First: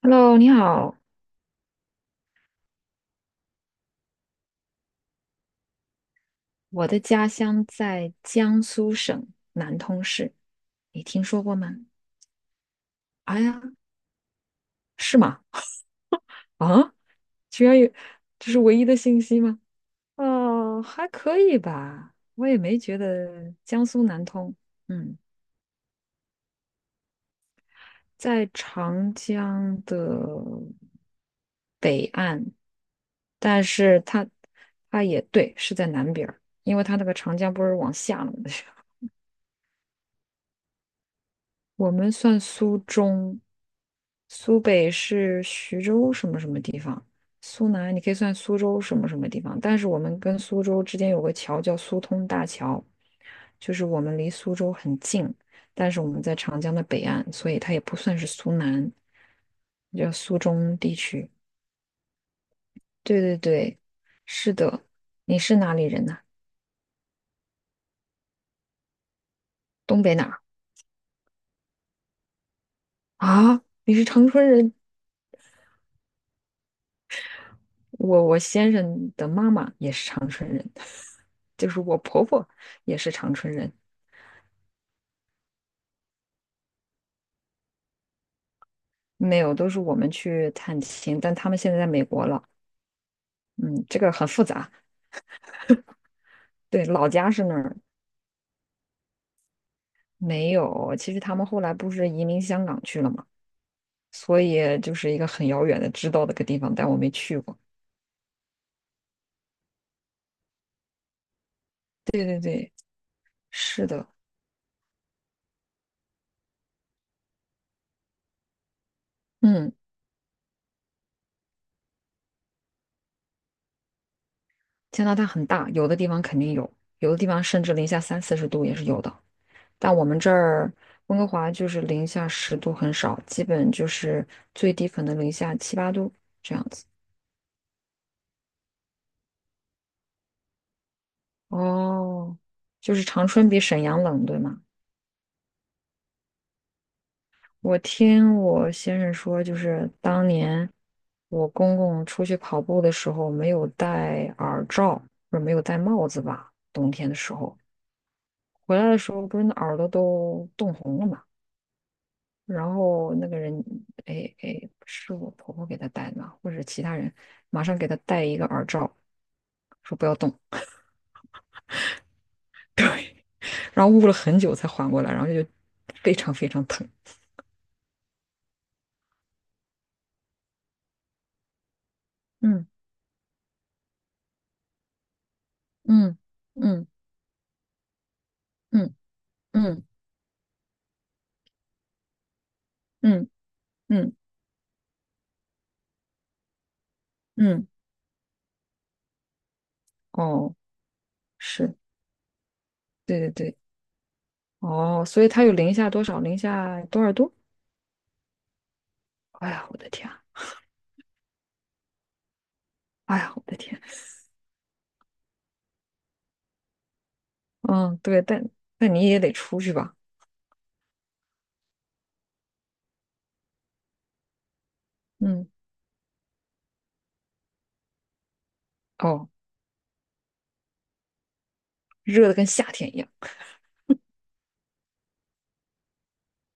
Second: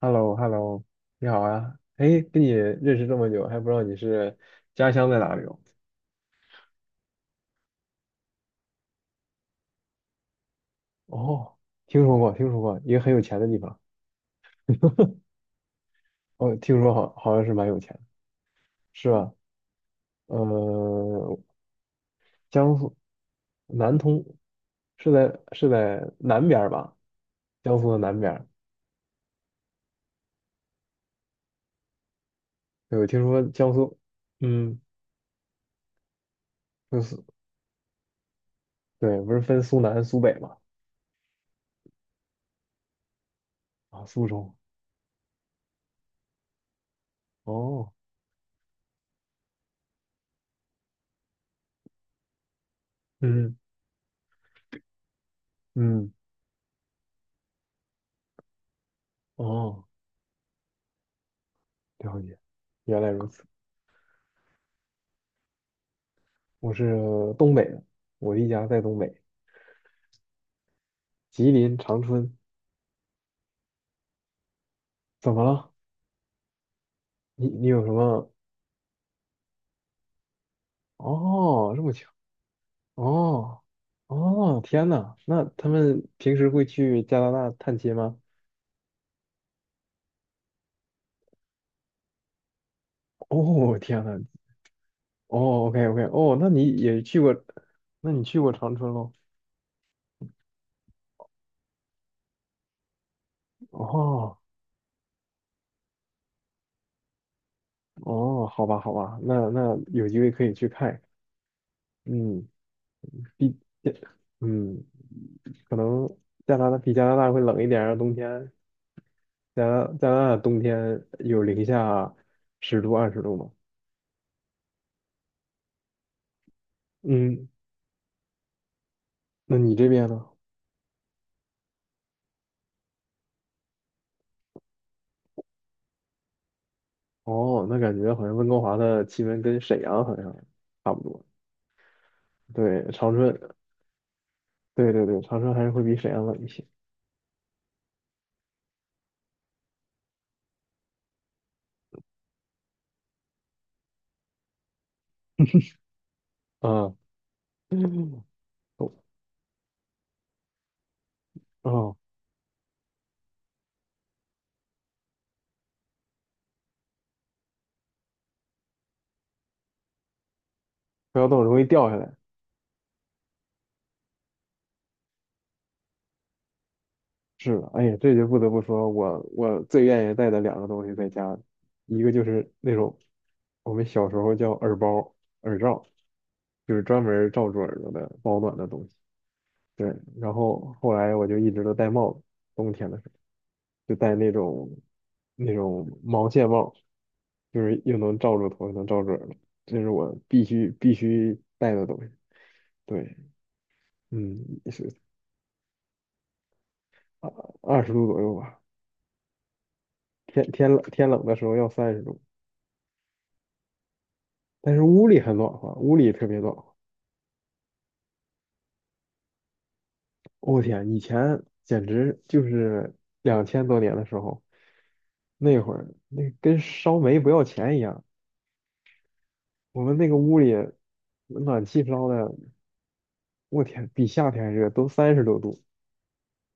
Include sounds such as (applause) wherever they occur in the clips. h e l l o Hello，h e 你 l l o 好，你好啊！哎，跟你认识这么久，还不知道你是家乡在哪里哦？我的家乡在江苏省南通市，你听说过哦，吗？听说过，听说过，一个很有钱哎的地呀，方。是吗？哦，听说啊，好，好像是居蛮然有钱有，的这是唯一的是信吧？息吗？哦，还呃，可以吧，我也江没苏觉得江南苏通南通，是嗯，在是在南边儿吧？江苏的南边儿。在长江的北岸，对，我听说但江苏，是它嗯，它也对，是在南边儿，因为它就那个是长江不是往下了吗？(laughs) 对，不是分苏南、苏北嘛？我们算苏中，啊，苏州。苏北是徐州什么什么地方，苏哦，南你可以算苏州什么什么地方，但是我们跟苏州之间有个桥叫苏通大桥，嗯就是我们离苏州很近，但是我嗯，们在长江的北岸，所以它也不算是苏南，哦，叫苏中地区。了解，原来对如对此。对，是的。你是哪里人呢、我是东北的，我一家在东北，东北哪儿吉林长春。啊？你是长春人？怎么了？你有什我么？我先生的妈妈也是长春人。就哦，是这么我巧。婆婆也是长春哦人，哦，天呐，那他们平时会去加拿大探亲吗？没有，都是我们去探亲，但他们现在在美国了。哦，嗯，这天个呐，很复杂。哦，OK OK，哦，那你对，也老去家过，是那儿，那你去过长春喽？没有。其实他们后来不是移民香港去了嘛，哦所以就是一个很遥远的知道的个地方，但我没去过。哦，好吧好吧，那有机会可以去看一看。对对嗯，对，比是的，嗯，可能加拿大会冷一点儿，冬天嗯，加拿大冬天有零下十度、二十度吗？加拿大很大，有的地方肯定有，有的地方嗯，甚至零下三四十度也是有的。那你这但我边们呢？这儿温哥华就是零下10度很少，基本就是最低可能零下七八度。这样。哦，那感觉好像温哥华的气温跟沈阳好像差不多。哦，对，就是长长春，春比沈阳冷，对吗？对对对，长春还是会比沈阳冷一些。我听我先生说，就是当年我公公出去跑步的时候没有戴耳罩，不是没有戴帽子吧，冬啊，天的时候嗯，回来哦，的时候，不是那耳朵都冻红了嘛。哦然后那个人，哎哎，是我婆婆给他戴的吗？或者其他人马上给他戴一个耳罩，说不要动，不要动，容易掉下来。然后捂了很久才缓过来，然后就非常非常疼。是的，哎呀，这就不得不说，我最愿意带的两个东西在家，一个就是嗯那种我们小时候叫耳包、耳罩，嗯就是嗯。专门罩住耳朵的保暖的东西。嗯嗯对，然后后来我就一直都戴帽子，冬天的时候嗯就戴嗯那种那种毛线帽，就嗯，是又能罩住头，又能罩住耳朵，这是我必哦，须必须戴是，的东西。对，对对对，嗯，是哦，所以它有零下多少？零下多少二度？二十度左右吧，哎呀，我的天啊天冷的时候要30度，哎呀，我的天！但是屋里很暖和，屋里特别暖和。嗯，对，但但你也得出去吧？我天，以前简直就是2000多年的时候，嗯，那会儿那跟烧煤不要钱一样，哦，我们那个屋里。暖气烧热的的跟夏天一样，我天，比夏天还热，都30多度。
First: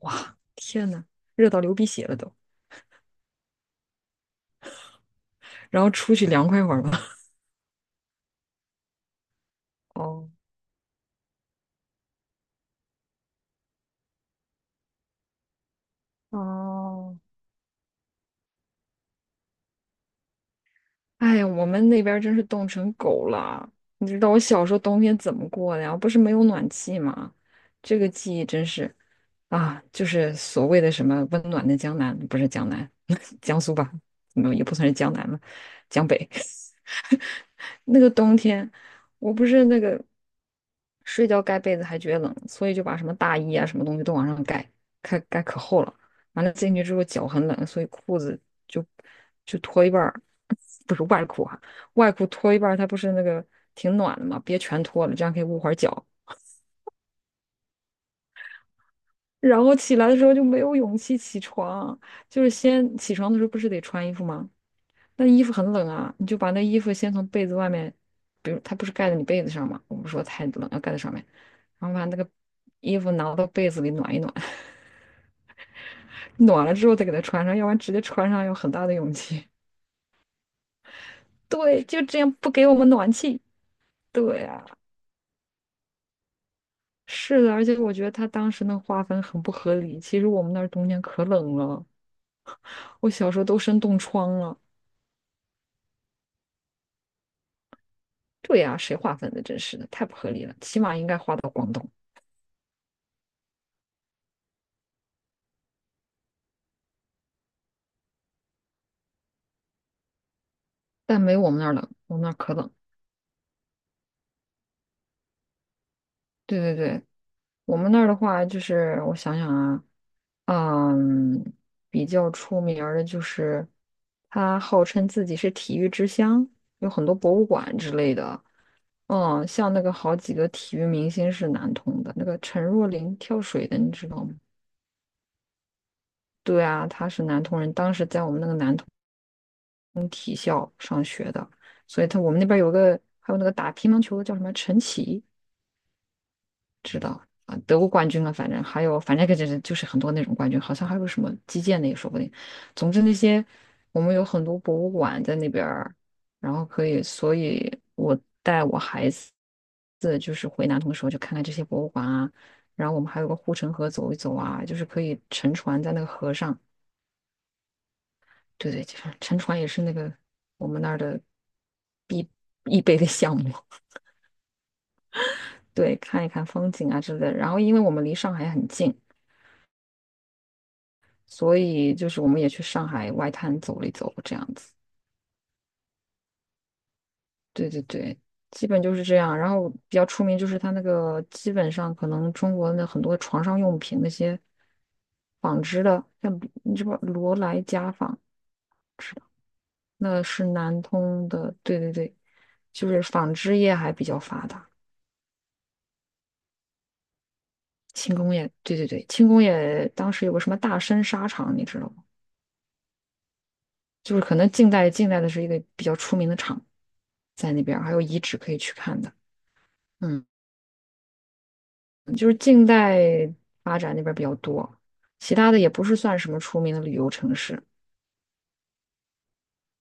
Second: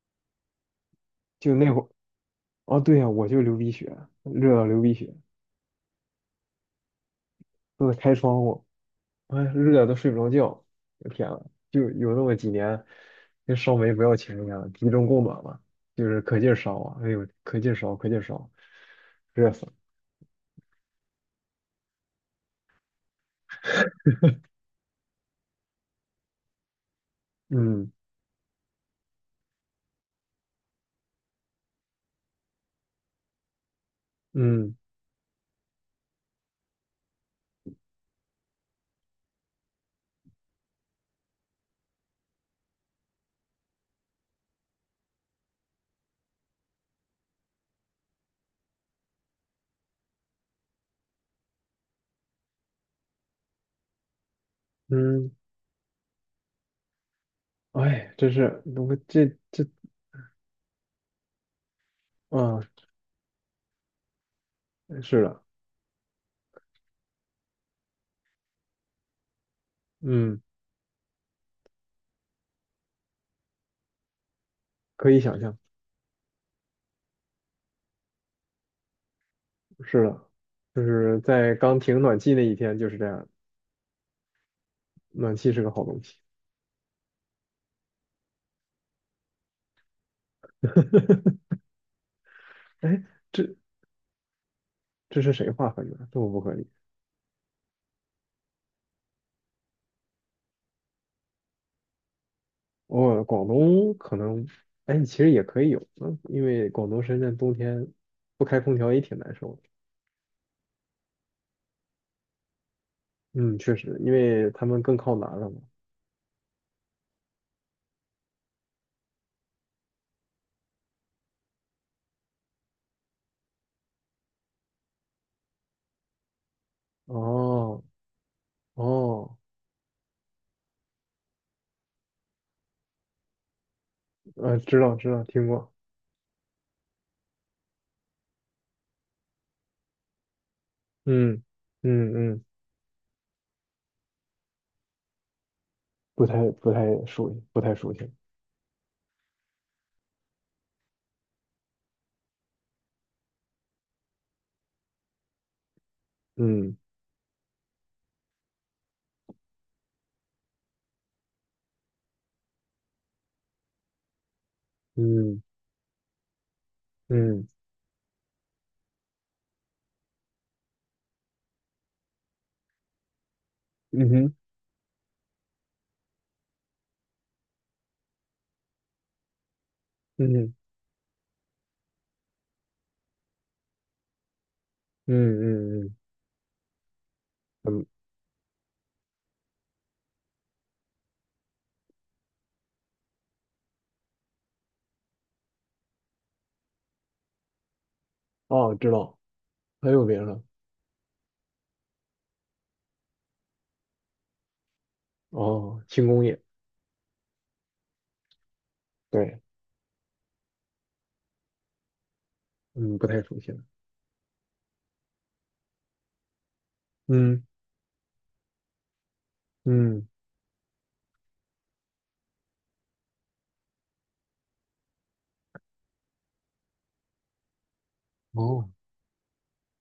哇，天呐，热就到那流会鼻儿，血了都，哦，对呀、我就流鼻血，热到流鼻血，然后出去凉快会儿吧。(laughs) 都得开窗户，哎，热的都睡不哦着觉。我天呐，就有那么几年，跟烧煤不要钱一样，集中供暖嘛，就是可劲儿烧啊，哎哦，呦，可劲儿烧，可劲儿烧，热死了。哎呀，我们那边儿真是冻成狗了。你知道我小时候冬天怎么过的呀？不是没有暖气吗？嗯这个记忆真是。啊，就是所谓的什么温暖的江南，不是江南，(laughs) 江苏吧？嗯，也嗯不算是江南了，江北。(laughs) 那个冬天，我不是那个睡觉盖被子还觉得冷，所以就把什么大衣啊什么东西都往上盖，盖盖可厚了。完了进去之后脚很冷，所以裤子就就脱一半儿，(laughs) 不是外裤啊，外裤脱一半儿，它不是那个挺暖的嘛，别全脱了，这嗯，样可以捂会儿脚。哎，真是，我这然这后起来的时候就没有勇气起床，就是啊，先起床的时候不是得穿衣服吗？是那衣的，服很冷啊，你就把那衣服先从被子外面，比如它不是盖在你被子上嘛，我们说嗯，太冷要盖在上面，然后把那个衣服拿到被子里暖一暖，可以想象，(laughs) 暖了之后再给它穿上，要不然直接穿上有很大的勇气。是的，就是 (laughs) 在刚对，停就这暖样气那不一给我天们就是这暖样，气。对啊，暖气是个好东西。是的，而且我觉得他当时那个划分很不合理，其实我们那儿冬天可冷了，哎，我小时候这都生冻疮了。这是谁划分的？这么不合理？对呀、谁划分的？真是的，太不合理了。起码应该划到广东，哦，广东可能，哎，其实也可以有，嗯，因为广东、深圳冬天不开空调也挺难受的。但没我们那儿冷，我们那儿可冷。嗯，确实，因为他们更靠南了嘛。对对对，我们那儿的话，就是我想想啊，嗯，比较出名儿的就是他号称自己是体育之乡，有很多博物馆哦之类的。哦，嗯，像那个好几个体育明星是南通的，那个陈若琳跳水的，你知道吗？知道知道，听过。对啊，她是南通人，当时在我们那个南通从体校上学嗯的，所以嗯他我们嗯，那边有个还有那个打乒乓球的叫什么陈琦，不太知道熟悉，啊，不太得过熟冠悉。军啊，反正还有反正就是很多那种冠军，好像还有什么击剑的也说不定。总之那些我们有很多博物馆在那边儿，然后嗯可以，所以我带我孩子就是回南通的时候就看看这些博物馆啊，然后我们还有个护城河走一走啊，就是可以嗯乘船在那个河上。嗯对对，就是沉船也是那个我们那儿的必必备的项目。嗯哼对，看一看风景啊之类的。然后，因为我们离上海很近，嗯嗯所以就是我们也去上海外滩走了一走，这样子。嗯嗯对对嗯，对，基本就是这样。然后比较出名就是它那个，基本上可能中国的很多床上用品那些纺织的，像你知不知道罗莱家纺，哦，知道，还有那名的？是南通的。对对对，就是纺织业还比较发达。哦，轻工业。轻工业，对对对，轻对，工业当时有个什么大深沙场，你知道吗？嗯，不太熟悉了。就是可能近代的是一个比较出名的厂，嗯。在那边儿还有遗址可以去看的。嗯，嗯，就是近代发展那边儿比较多，其他的也不是算什么出名的旅游城市，哦，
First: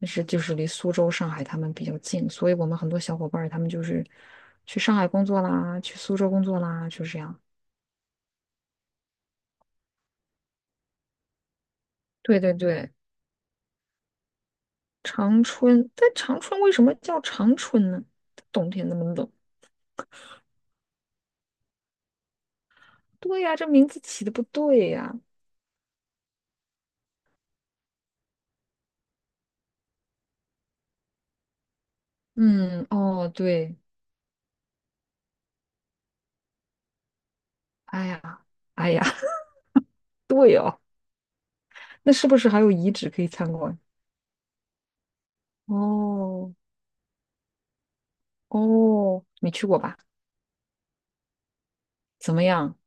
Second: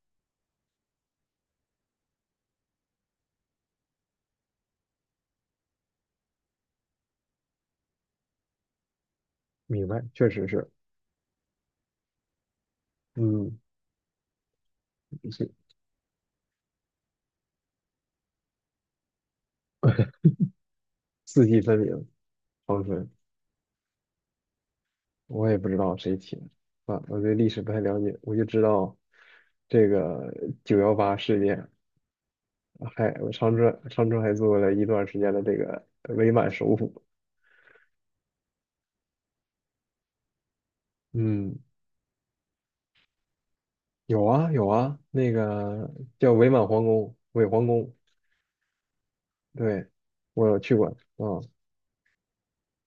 但是就是离苏州、上海他们比较近，所以我们很多小伙伴儿他们就是去上海工作啦，去苏州工作啦，就是这样。明白，确实是，对对对，嗯，长是春，但长春为什么叫长春呢？冬天那么冷。四季分明，长春，对呀，这名字起的不对呀。我也不知道谁起的，啊，我对历史不太了解，我就知道这个9·18事件，嗯，还哦，长对，春长春还做了一段时间的这个伪满首府，哎呀，哎呀，(laughs) 对哦，嗯，那是不是还有遗址可以参观？有啊有啊，那个叫伪哦，满皇宫，伪皇宫，哦，没去过对，吧？我有去过，啊，怎么样？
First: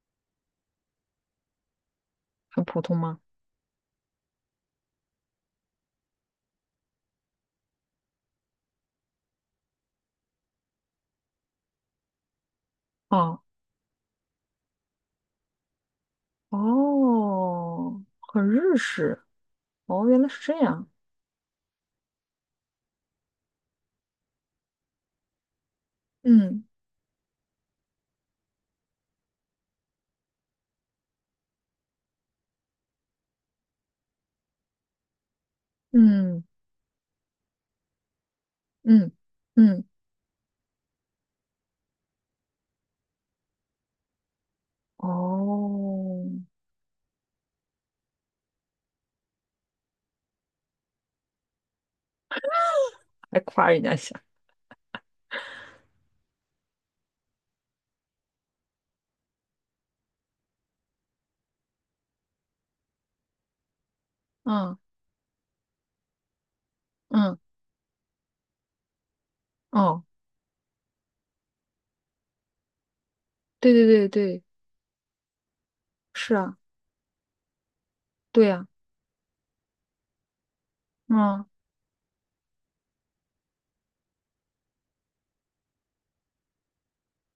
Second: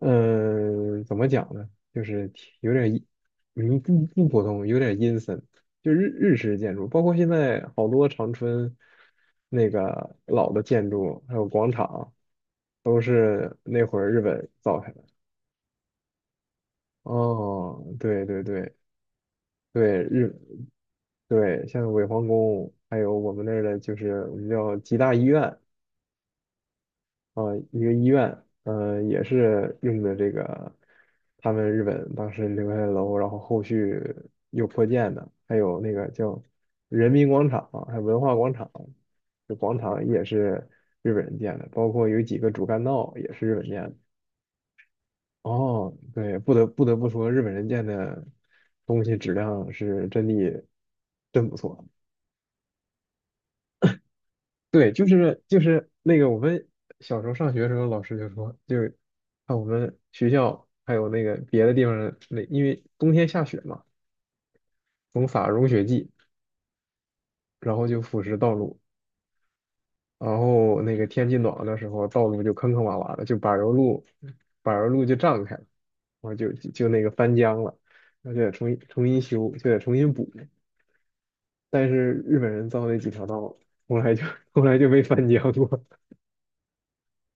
嗯，怎么讲呢？就是挺很有普点通阴，吗？嗯，不普通，有点阴森。就日式建筑，包括现在好多长春那个老的建筑，还有广场，都哦，是那会儿日本造下来的。哦，哦，对对很对日式。对，哦，原来日是这样。对，像伪皇宫，还有我们那儿的，就是我们叫吉大医院，嗯啊，一个医院，嗯，也是用的这个他们日本当时留下的楼，然后后续又扩建的，还有那个叫嗯人民广场，还有文化广场，嗯这广嗯，场也是日本人建的，包括有几个主干道也是日本建的。哦，哦，对，不得不说，日本人建的东西质量是真的真不错。还夸人家一下。对，就是那个我们小时候上学的时候，老师就说，就是看我们学校还有那个别的地方的那因为冬天下雪嘛，嗯总撒融雪剂，嗯，然后就腐蚀道路，哦，然后那个天气暖和的时候，道路就坑坑洼洼的，就柏油对路，对对对，柏油路就胀开了，然后是就啊，就那个翻浆了，那就对得呀、重新修，就得重新补。嗯但是日本人造那几条道，后来就 (laughs) 后来就没翻浆过，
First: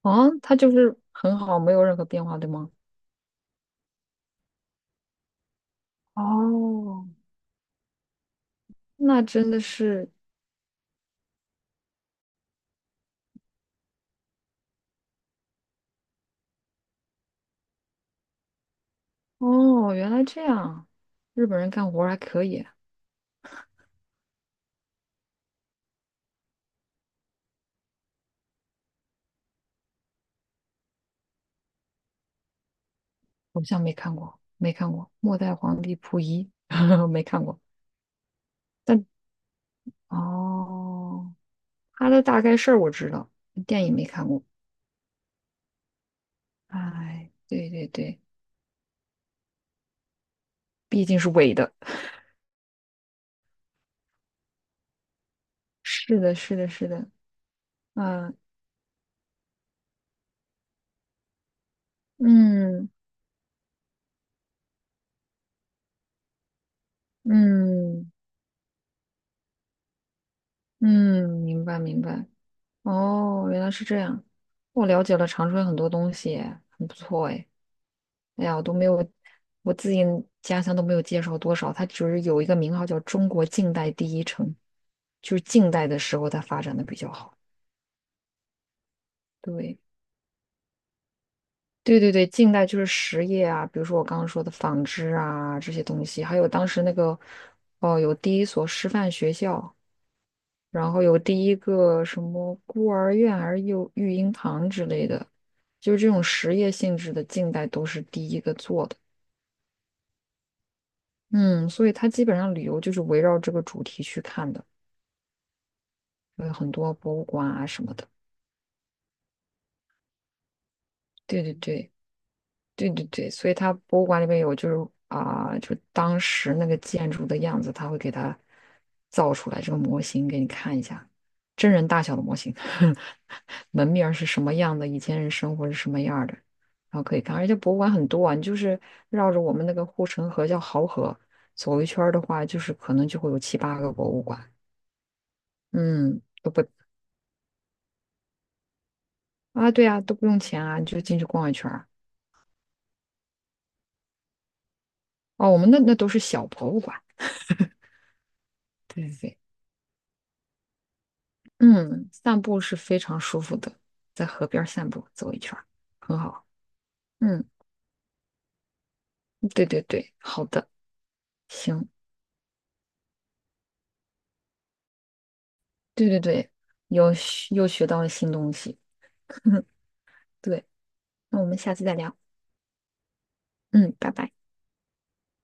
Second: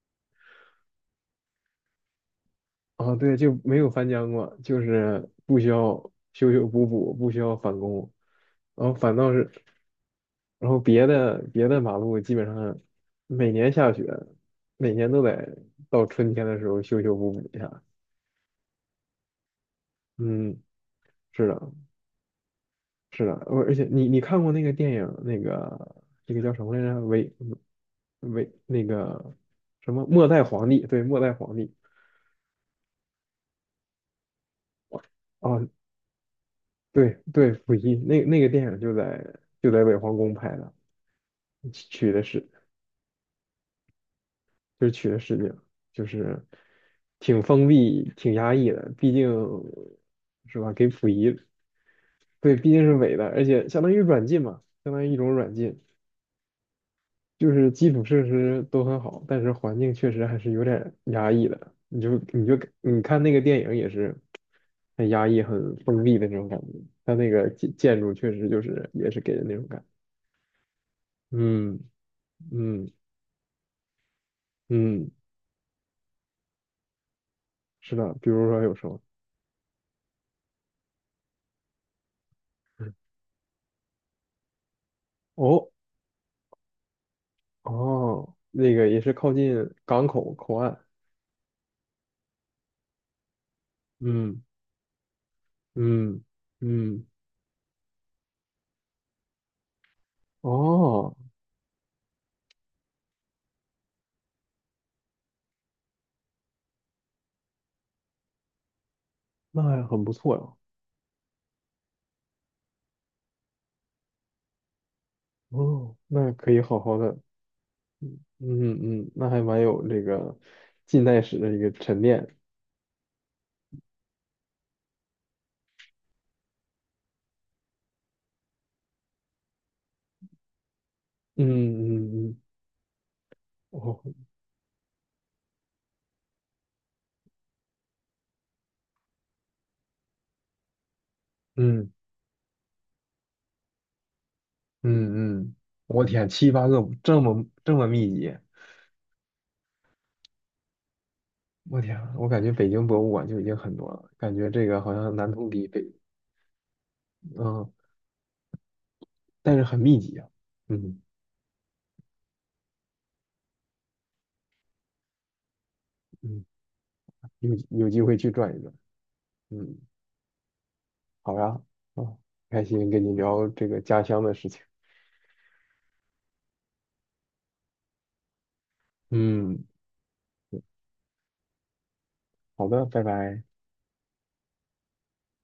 啊，他就是很好，没有任何变化，对吗？啊，对，就没有翻江过，就是不需要修修补哦，补，不需要返工，然后反那倒真是，的是，然后别的马路基本上每年下雪，每年都得到春天的时候修修补补一下。哦，原来这嗯，样，是日的，本人干活儿还可以，是的，而且你看过那个电影，那个这个叫什么来着？那个什么末代皇帝？对，末代皇帝。好像没看过，没看过《末代哦，皇帝溥仪》(laughs)，对没看对，过，溥仪那个电影就但在伪皇宫拍的。哦，他取的的大是概事儿我知道，电影没看过。就是取的视角，就是哎，挺封对对闭、对，挺压抑的，毕竟是吧？给毕溥竟是仪，伪的。对，毕竟是伪的，而且相当于软禁嘛，相当于一种软禁，是的，是的，是的，就是基础设啊，施都很好，但是环境确实还是有点压抑的。你就嗯你看那个电影也是很压抑、很封闭的那种感觉，它那个建嗯筑确实就是也是给人那种感觉。嗯，明白嗯明白。嗯哦，原来是这样，我了嗯，解了长春很多东西耶很不错哎。是的，比哎如呀，说我都有没什么？有，我自己家乡都没有介绍多少，它只是有一个名号叫 (laughs) 中国近代第一城，就是哦，近代的时候它发展的比较好。哦，那个也是靠近对，港口口岸，对对对，近代就是实业啊，比如说我刚刚嗯说的纺织啊这些东嗯西，还有当时那嗯，个哦，有第一所师范学校，然后哦，有第一个什么孤儿院还是幼育婴堂之类的，就是这种实业性质的，近代都是第一个做的。那还很不错呀，嗯，所以它基本上旅游就是围绕这个主题去看的，哦，那可有以很好多好博的，物馆啊什么的。嗯嗯，那还蛮有这个近代史对的对一个对。沉淀，对对对，所以它博物馆里面有，就是啊、就当时那个建筑的样子，它会给它造出来这个模型给你看一下，嗯真人大小的嗯模嗯，型，(laughs) 门哦，面儿是什么样的，以前人生活是什么样儿的，然后可以看。而且博物馆很多啊，你就是绕着我们那个护城河叫濠河走一嗯圈儿的话，就是可能就会有七八个博物馆，嗯嗯，我嗯，天，七都不八个这么这么密集，啊，对啊，都不用钱啊，你就进去逛一圈儿我啊。天，我感觉北京博物馆就已经很多了，感觉这个好像南通哦，我比们那北，那都是小博物馆，嗯，对对对。但是很密集啊，嗯嗯，散步是非常舒服的，在河边儿散步走一圈儿很嗯，好。嗯，有机会去转一转。对嗯。对对，好的，好呀，行，嗯，开心跟你聊这个家乡的事情。对对对，又学到了新东西。嗯，(laughs) 对，那我们下次再聊。好的，拜拜。嗯，拜拜。